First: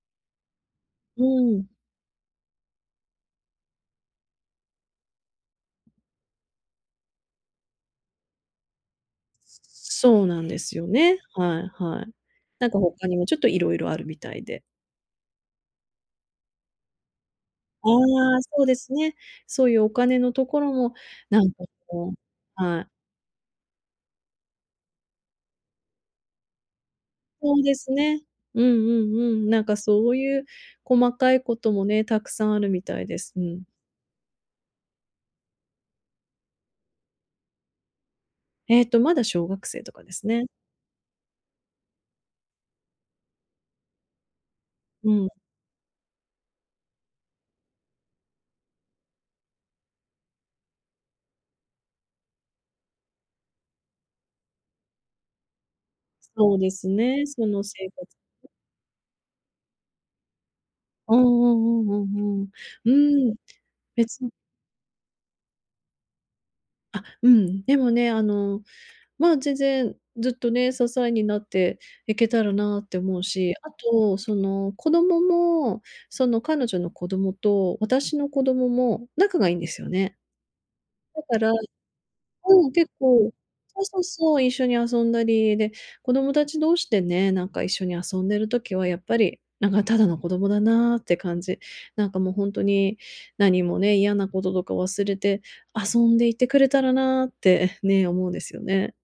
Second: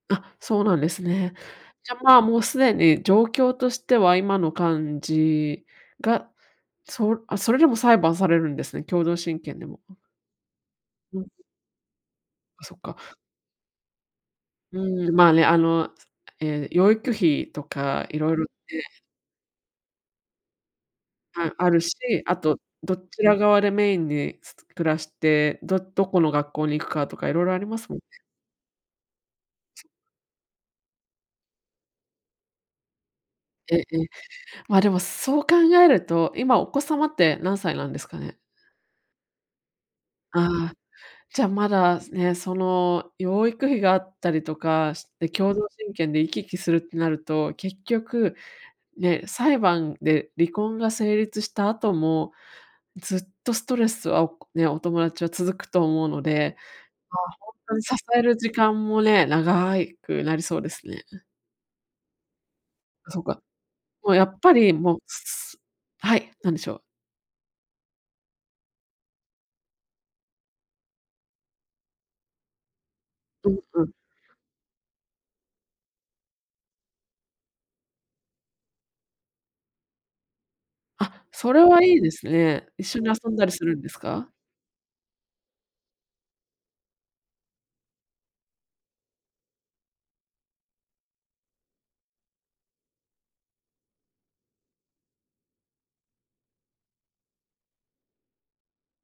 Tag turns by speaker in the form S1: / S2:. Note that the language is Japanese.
S1: あっ、そうなんです
S2: う
S1: ね。
S2: ん。
S1: じゃあまあ、もう既に状況としては今の感じが、そうあ、それでも裁判されるんですね、共同親権でも。
S2: そうなんですよね、
S1: うん。
S2: はいはい。
S1: あ、
S2: なん
S1: そ
S2: か
S1: っか。
S2: 他にもちょっといろいろあるみたいで。
S1: うーん、まあね、あの、ええ養育費と
S2: あ
S1: か、いろい
S2: あ、
S1: ろっ
S2: そうで
S1: て
S2: すね。そういうお金のところも、なん
S1: あ、
S2: か
S1: あるし、
S2: こ
S1: あと、
S2: うはい。
S1: どちら側でメインに、つ暮らして、どどこの学校に行くかとかいろいろ
S2: そ
S1: あ
S2: う
S1: り
S2: で
S1: ます
S2: す
S1: もんね。
S2: ね、うんうんうん、なんかそういう細かいこともね、たくさんあるみたいです、うん。
S1: え、え。まあ、でもそう考えると、今お子様って何歳なんですかね？
S2: えっと、まだ小学生とかですね。
S1: ああ、じゃあまだね、その養育費があったりとかし
S2: う
S1: て
S2: ん。
S1: 共同親権で行き来するってなると、結局ね、裁判で離婚が成立した後も、ずっとストレスはお友達は続くと思うの
S2: そ
S1: で、
S2: うですね、そ
S1: まあ
S2: の
S1: ほんとに支
S2: 生活。
S1: える時間もね、長いくなりそうですね、う
S2: う
S1: ん。
S2: んうんうんうんう
S1: あ、そう
S2: ん。うーん。
S1: か。もう
S2: 別
S1: や
S2: に
S1: っぱりもう、すはい、何でしょう？
S2: あっ、うん。でもね、あの、まあ、全然、ずっとね、支えになっていけたらなって思う
S1: う
S2: し、
S1: ん
S2: あ
S1: うん。
S2: と、その、子どもも、その、彼女の子どもと私の子どもも仲がいいんですよね。
S1: あ
S2: だ
S1: っ、
S2: から
S1: それはいいですね。
S2: うん、
S1: 一
S2: 結
S1: 緒に遊
S2: 構
S1: んだりするん
S2: そう
S1: です
S2: そう
S1: か？
S2: そう、一緒に遊んだり、で、子供たち同士でね、なんか一緒に遊んでる時はやっぱり、なんかただの子供だなって感じ。なんかもうほんとに何もね、嫌なこととか忘れて遊んでいてくれたらなって。ね、思うんですよね。